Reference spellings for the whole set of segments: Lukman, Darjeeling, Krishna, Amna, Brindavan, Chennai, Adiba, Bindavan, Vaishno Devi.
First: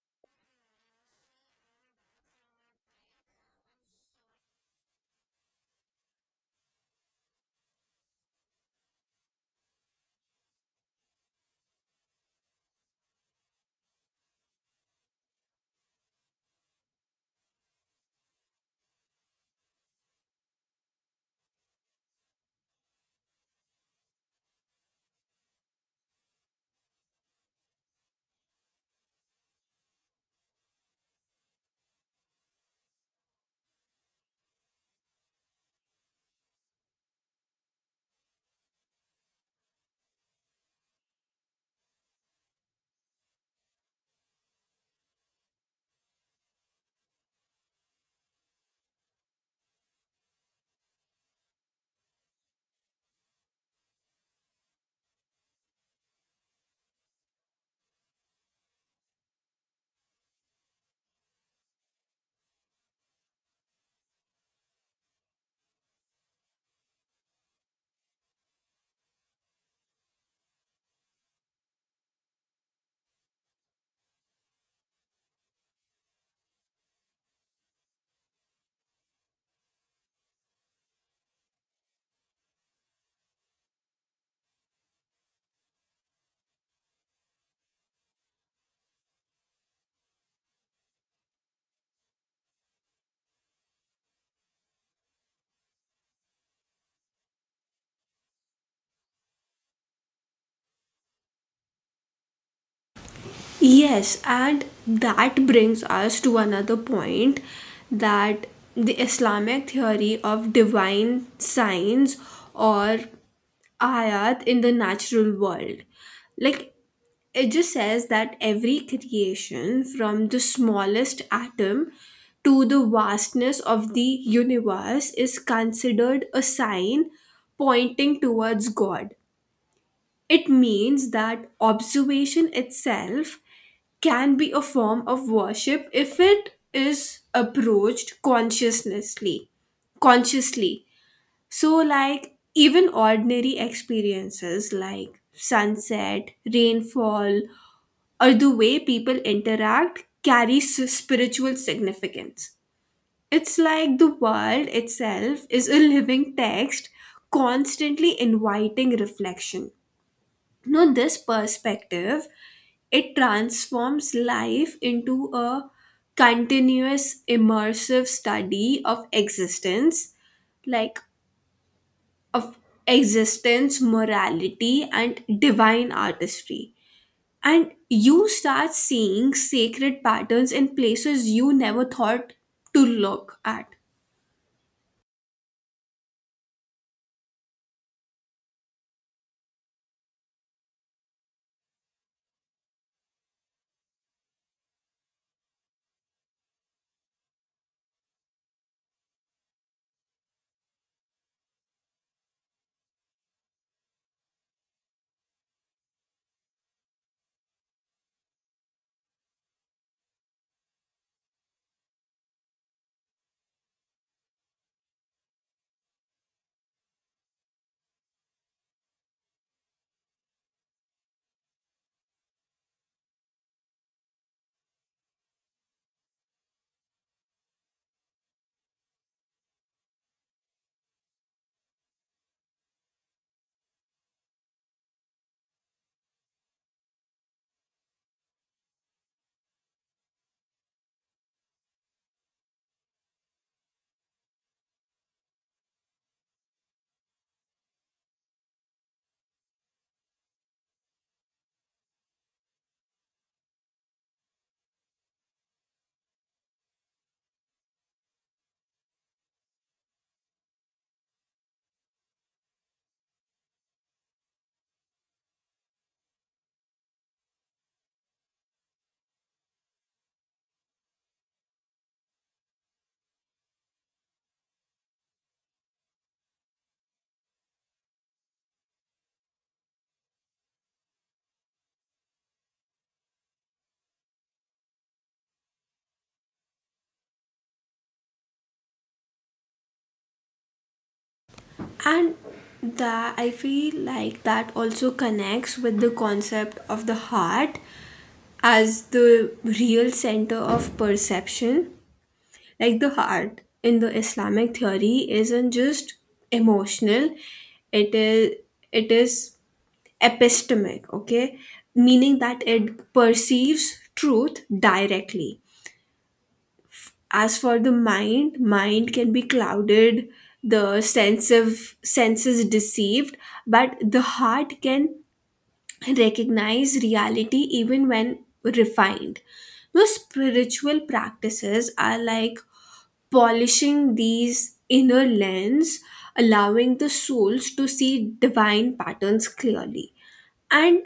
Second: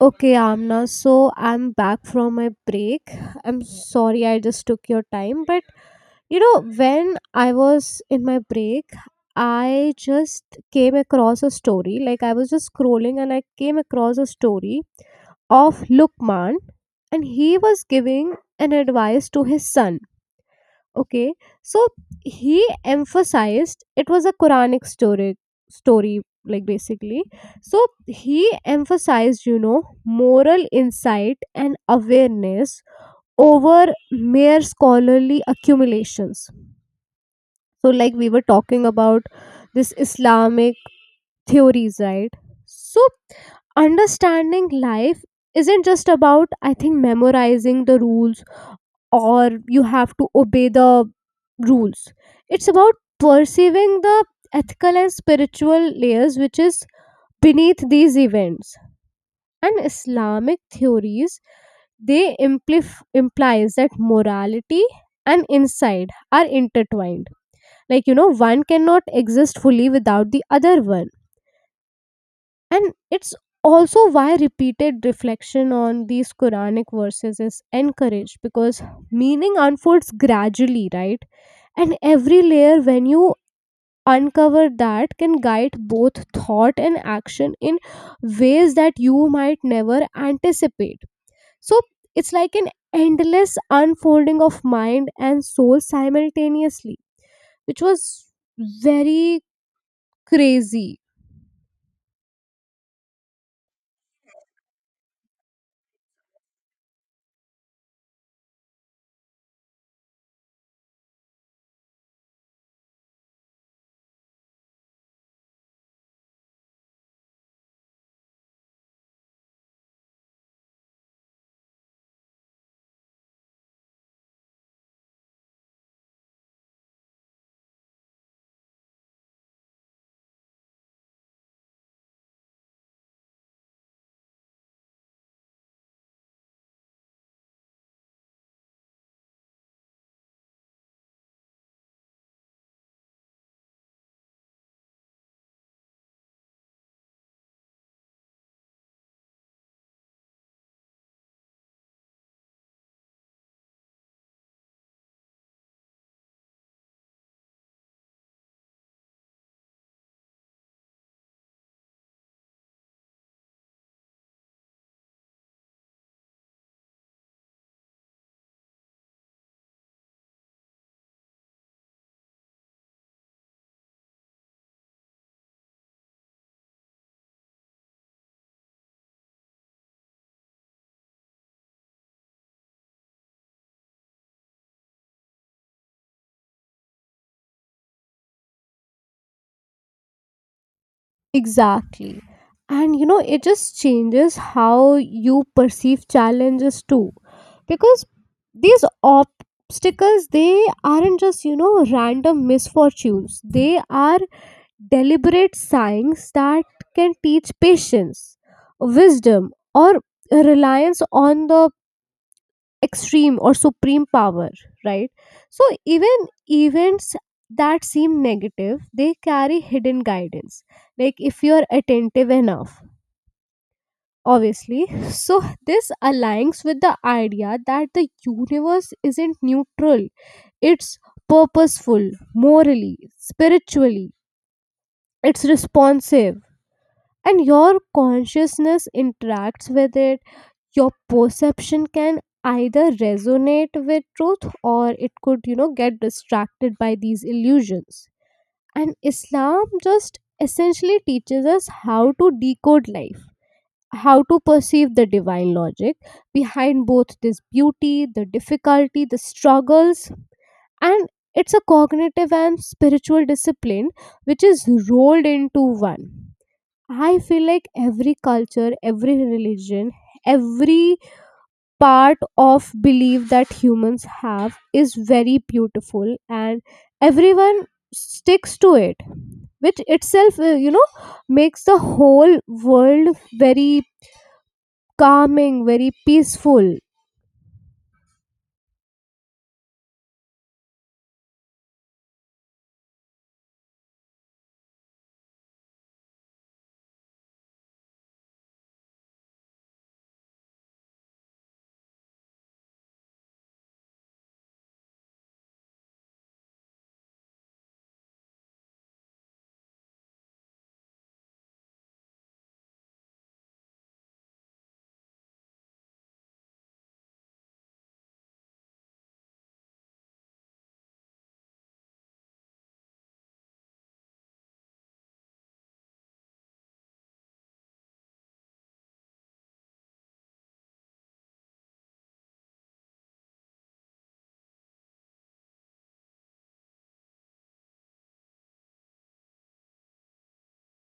Okay, Amna. So I'm back from my break. I'm sorry I just took your time, but you know, when I was in my break, I just came across a story. Like I was just scrolling and I came across a story of Lukman, and he was giving an advice to his son. Okay, so he emphasized it was a Quranic story, story like basically. So he emphasized, you know, moral insight and awareness over mere scholarly accumulations. So, like we were talking about this Islamic theories, right? So, understanding life isn't just about, I think, memorizing the rules or you have to obey the rules. It's about perceiving the ethical and spiritual layers which is beneath these events. And Islamic theories they implies that morality and insight are intertwined. Like you know, one cannot exist fully without the other one. And it's also why repeated reflection on these Quranic verses is encouraged because meaning unfolds gradually, right? And every layer, when you uncover that, can guide both thought and action in ways that you might never anticipate. So it's like an endless unfolding of mind and soul simultaneously, which was very crazy. Yes, and that brings us to another point that the Islamic theory of divine signs or ayat in the natural world. Like, it just says that every creation, from the smallest atom to the vastness of the universe, is considered a sign pointing towards God. It means that observation itself can be a form of worship if it is approached consciously. Consciously. So like even ordinary experiences like sunset, rainfall, or the way people interact carry spiritual significance. It's like the world itself is a living text constantly inviting reflection. Now, this perspective it transforms life into a continuous immersive study of existence, like of existence, morality, and divine artistry. And you start seeing sacred patterns in places you never thought to look at. Exactly. And you know, it just changes how you perceive challenges too. Because these obstacles, they aren't just, you know, random misfortunes, they are deliberate signs that can teach patience, wisdom, or reliance on the extreme or supreme power, right? So even events that seem negative, they carry hidden guidance, like if you're attentive enough. Obviously, so this aligns with the idea that the universe isn't neutral, it's purposeful morally spiritually, it's responsive, and your consciousness interacts with it. Your perception can either resonate with truth or it could, you know, get distracted by these illusions. And Islam just essentially teaches us how to decode life, how to perceive the divine logic behind both this beauty, the difficulty, the struggles. And it's a cognitive and spiritual discipline which is rolled into one. I feel like every culture, every religion, every part of belief that humans have is very beautiful, and everyone sticks to it, which itself you know, makes the whole world very calming, very peaceful. And that I feel like that also connects with the concept of the heart as the real center of perception. Like the heart in the Islamic theory isn't just emotional, it is it is epistemic, okay? Meaning that it perceives truth directly. As for the mind, can be clouded, the sense of senses deceived, but the heart can recognize reality even when refined. Those spiritual practices are like polishing these inner lens, allowing the souls to see divine patterns clearly. And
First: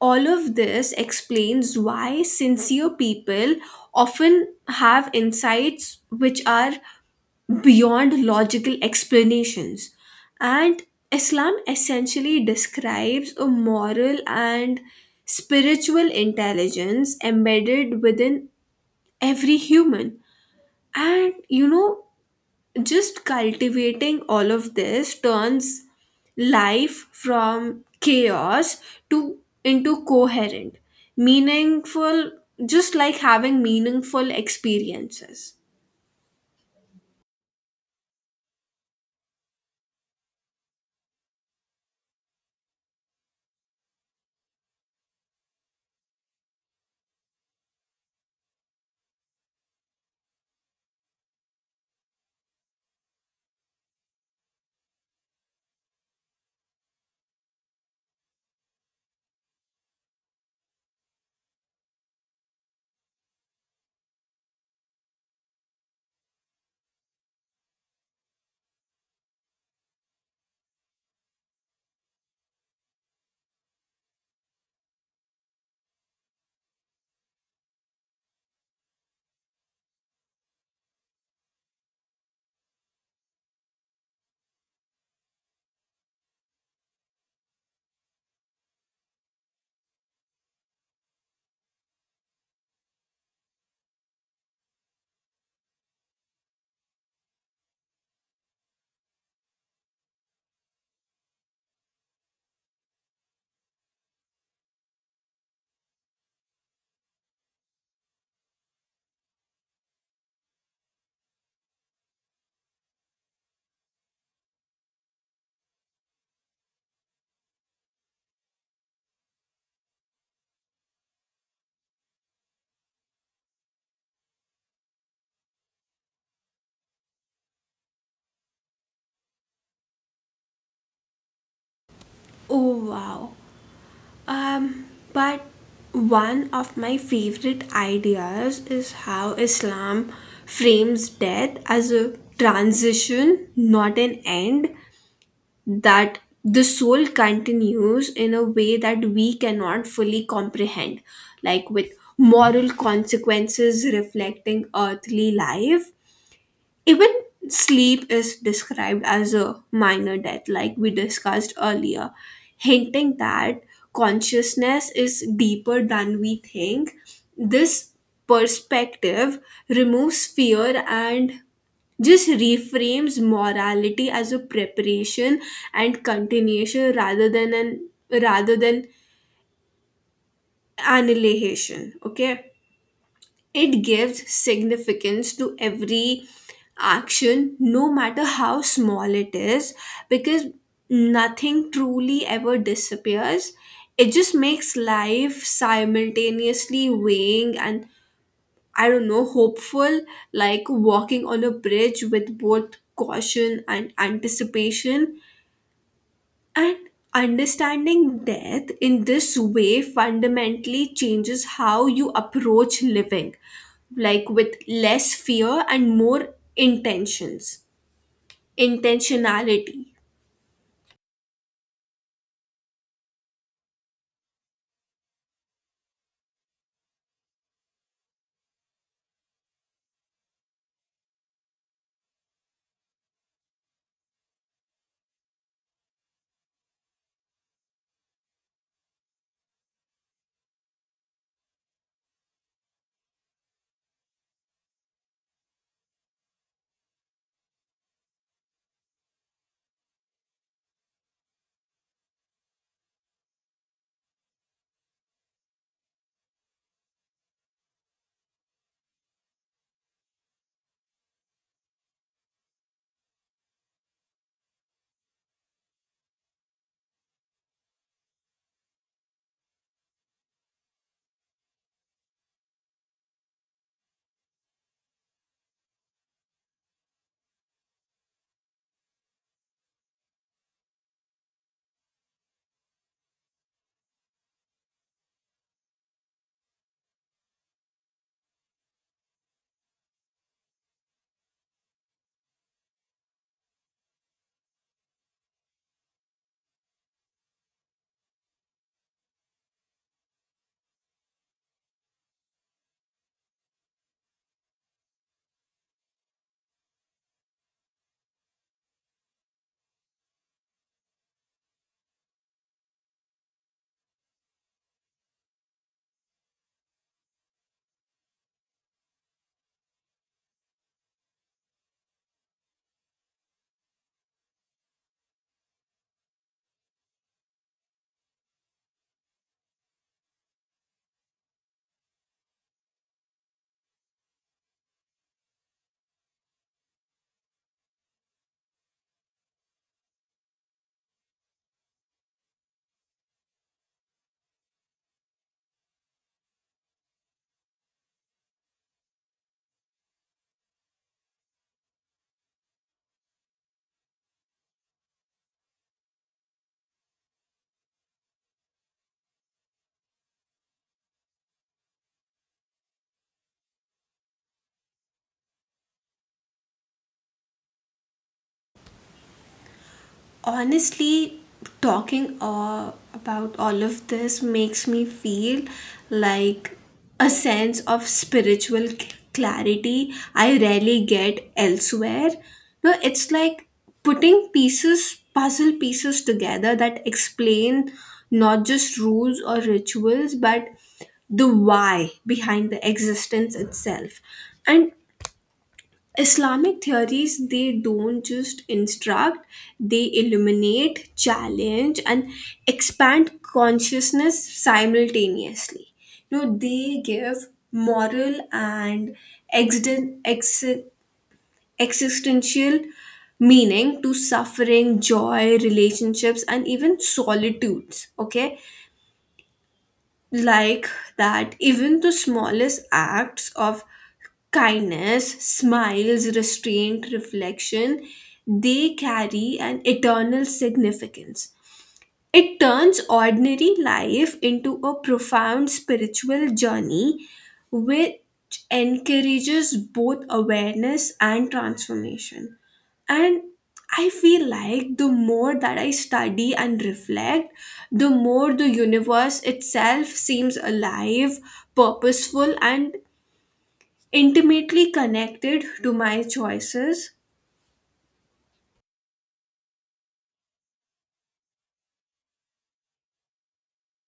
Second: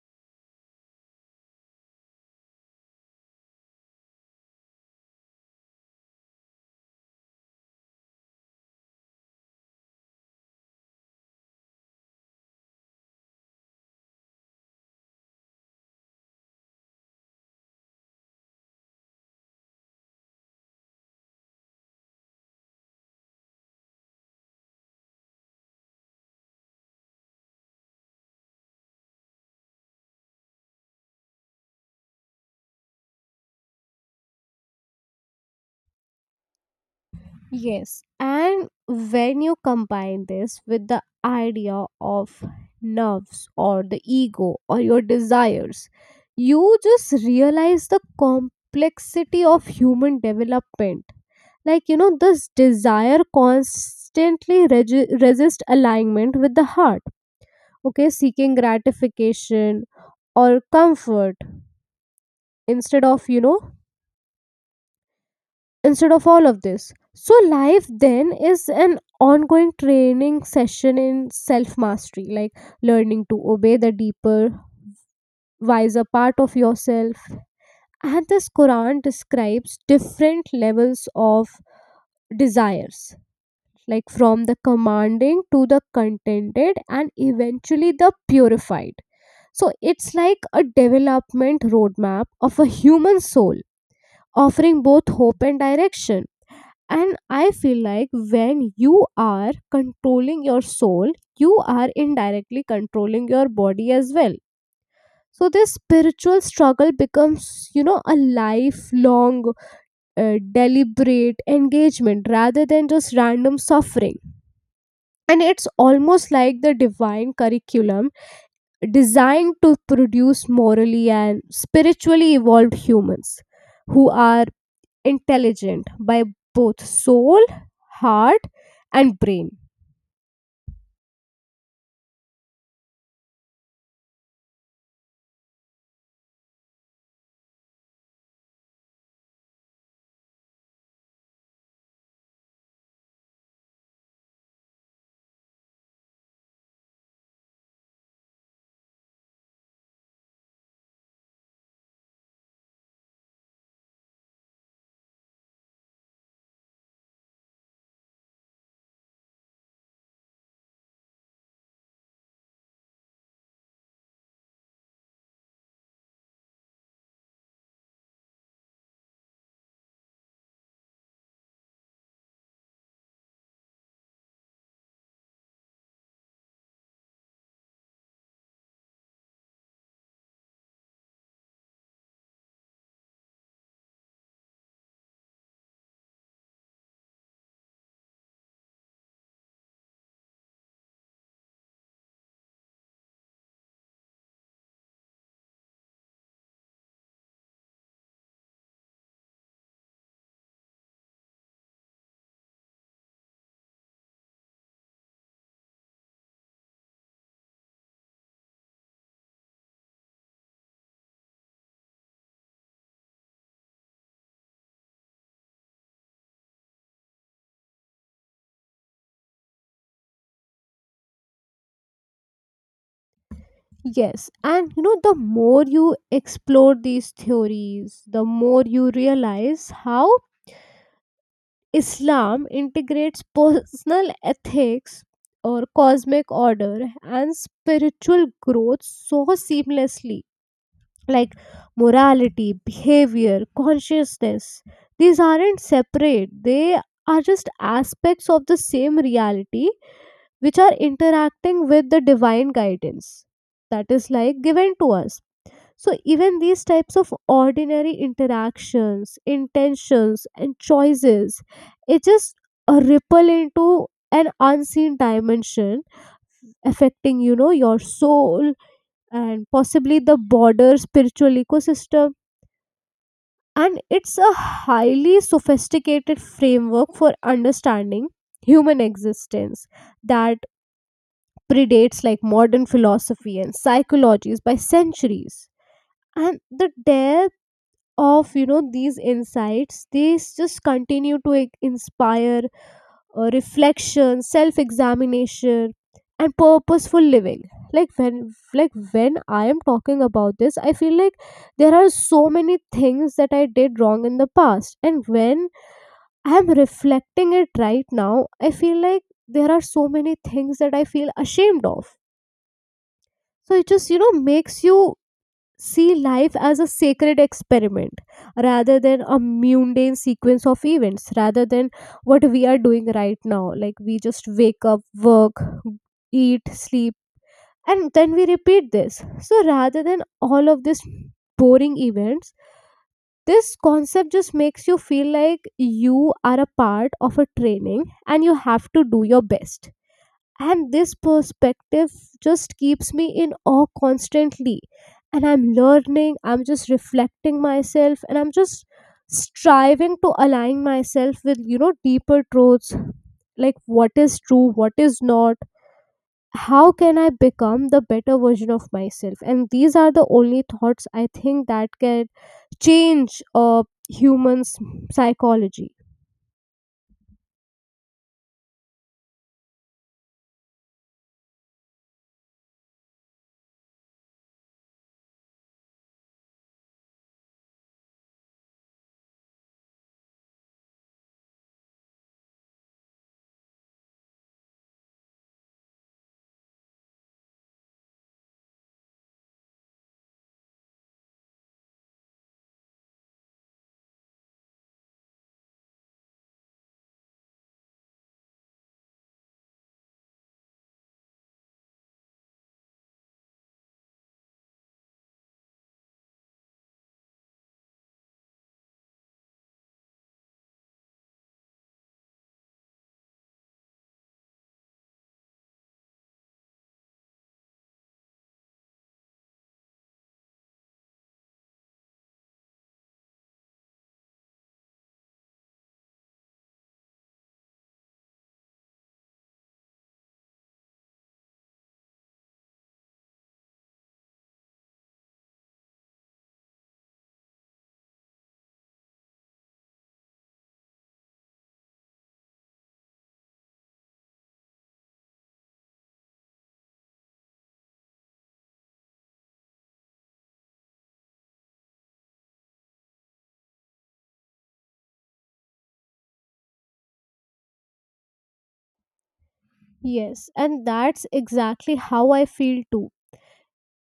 all of this explains why sincere people often have insights which are beyond logical explanations. And Islam essentially describes a moral and spiritual intelligence embedded within every human. And you know, just cultivating all of this turns life from chaos to into coherent, meaningful, just like having meaningful experiences. Yes, and when you combine this with the idea of nerves or the ego or your desires, you just realize the complexity of human development. Like, you know, this desire constantly resist alignment with the heart, okay, seeking gratification or comfort instead of, you know, instead of all of this. So, life then is an ongoing training session in self mastery, like learning to obey the deeper, wiser part of yourself. And this Quran describes different levels of desires, like from the commanding to the contented and eventually the purified. So, it's like a development roadmap of a human soul, offering both hope and direction. And I feel like when you are controlling your soul, you are indirectly controlling your body as well. So this spiritual struggle becomes, you know, a lifelong, deliberate engagement rather than just random suffering. And it's almost like the divine curriculum designed to produce morally and spiritually evolved humans who are intelligent by both soul, heart, and brain. Oh wow. um but one of my favorite ideas is how Islam frames death as a transition, not an end, that the soul continues in a way that we cannot fully comprehend, like with moral consequences reflecting earthly life. Even sleep is described as a minor death, like we discussed earlier, hinting that consciousness is deeper than we think. This perspective removes fear and just reframes morality as a preparation and continuation rather than annihilation, okay. It gives significance to every action, no matter how small it is, because nothing truly ever disappears. It just makes life simultaneously weighing and, I don't know, hopeful, like walking on a bridge with both caution and anticipation. And understanding death in this way fundamentally changes how you approach living, like with less fear and more intentionality. Yes, and you know, the more you explore these theories, the more you realize how Islam integrates personal ethics or cosmic order and spiritual growth so seamlessly. Like morality, behavior, consciousness, these aren't separate, they are just aspects of the same reality which are interacting with the divine guidance that is like given to us. So even these types of ordinary interactions, intentions, and choices, it just a ripple into an unseen dimension, affecting, you know, your soul and possibly the broader spiritual ecosystem. And it's a highly sophisticated framework for understanding human existence that predates like modern philosophy and psychologies by centuries. And the depth of, you know, these insights, they just continue to, like, inspire reflection, self examination, and purposeful living. Like when like when I am talking about this, I feel like there are so many things that I did wrong in the past, and when I am reflecting it right now, I feel like there are so many things that I feel ashamed of. So it just, you know, makes you see life as a sacred experiment rather than a mundane sequence of events, rather than what we are doing right now, like we just wake up, work, eat, sleep, and then we repeat this. So rather than all of these boring events, this concept just makes you feel like you are a part of a training and you have to do your best. And this perspective just keeps me in awe constantly, and I'm learning, I'm just reflecting myself, and I'm just striving to align myself with, you know, deeper truths, like what is true, what is not, how can I become the better version of myself. And these are the only thoughts I think that can change humans' psychology. Honestly, talking about all of this makes me feel like a sense of spiritual clarity I rarely get elsewhere. No, it's like putting pieces puzzle pieces together that explain not just rules or rituals but the why behind the existence itself. And Islamic theories, they don't just instruct, they illuminate, challenge, and expand consciousness simultaneously. You know, they give moral and existen- ex- existential meaning to suffering, joy, relationships, and even solitudes. Okay, like that even the smallest acts of kindness, smiles, restraint, reflection, they carry an eternal significance. It turns ordinary life into a profound spiritual journey, which encourages both awareness and transformation. And I feel like the more that I study and reflect, the more the universe itself seems alive, purposeful, and intimately connected to my choices. Yes, and that's exactly how I feel too.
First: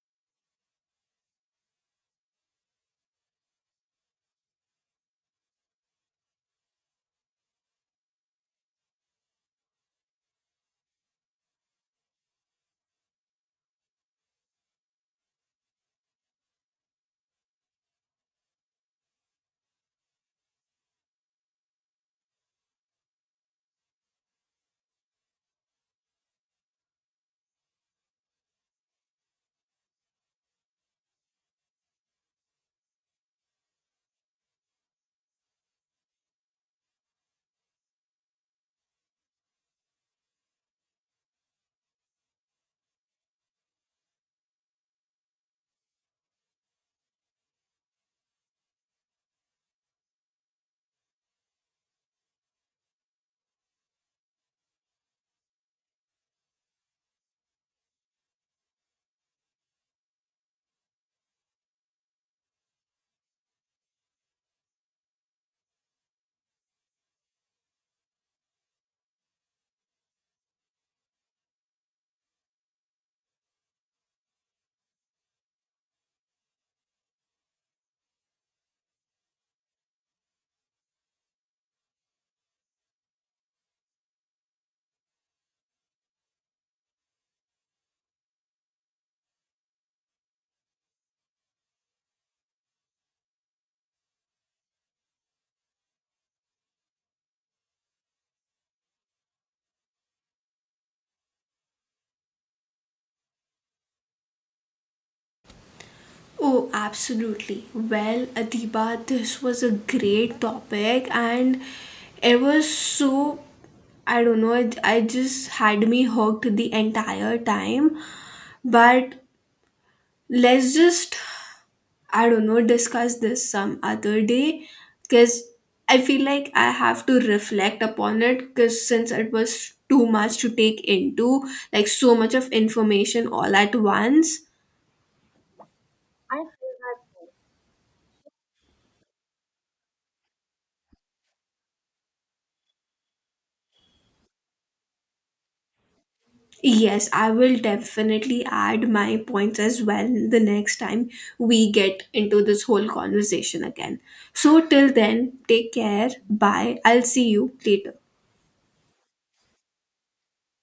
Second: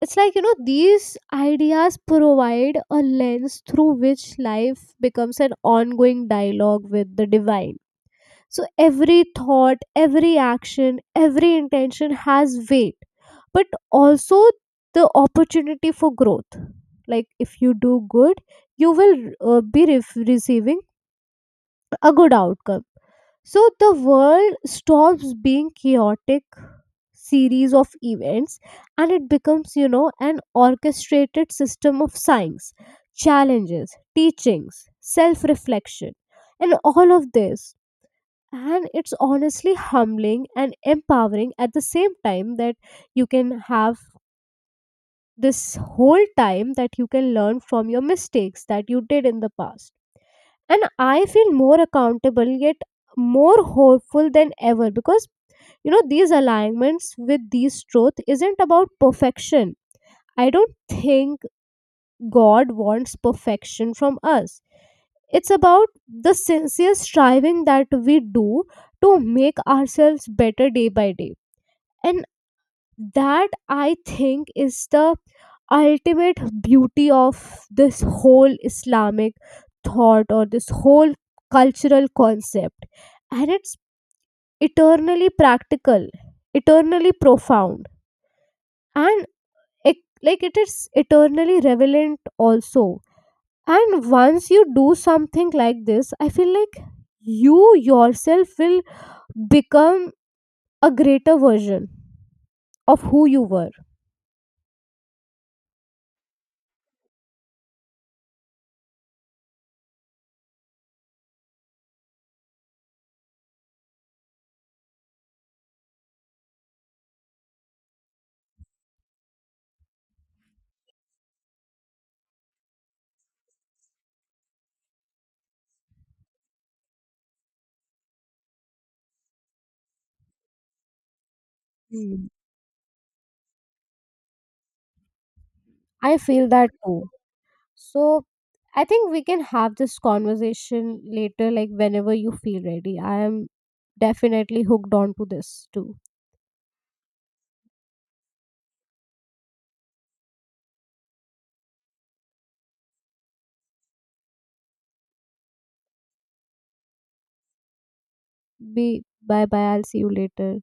It's like, you know, these ideas provide a lens through which life becomes an ongoing dialogue with the divine. So every thought, every action, every intention has weight, but also the opportunity for growth. Like if you do good, you will receiving a good outcome. So the world stops being chaotic series of events and it becomes, you know, an orchestrated system of science, challenges, teachings, self reflection, and all of this. And it's honestly humbling and empowering at the same time that you can have this whole time that you can learn from your mistakes that you did in the past. And I feel more accountable yet more hopeful than ever because, you know, these alignments with these truth isn't about perfection. I don't think God wants perfection from us. It's about the sincere striving that we do to make ourselves better day by day. And that, I think, is the ultimate beauty of this whole Islamic thought or this whole cultural concept. And it's eternally practical, eternally profound, and it, like it is eternally relevant also. And once you do something like this, I feel like you yourself will become a greater version of who you were. Oh, absolutely. Well, Adiba, this was a great topic, and it was so, I don't know, I just had me hooked the entire time. But let's just, I don't know, discuss this some other day because I feel like I have to reflect upon it, because since it was too much to take into, like so Hmm. much of information all at once. I feel that too. So I think we can have this conversation later, like whenever you feel ready. I am definitely hooked on to this too. Yes, I will definitely add my points as well the next time we get into this whole conversation again. So, till then, take care. Bye. I'll see you later. Be Bye bye. I'll see you later.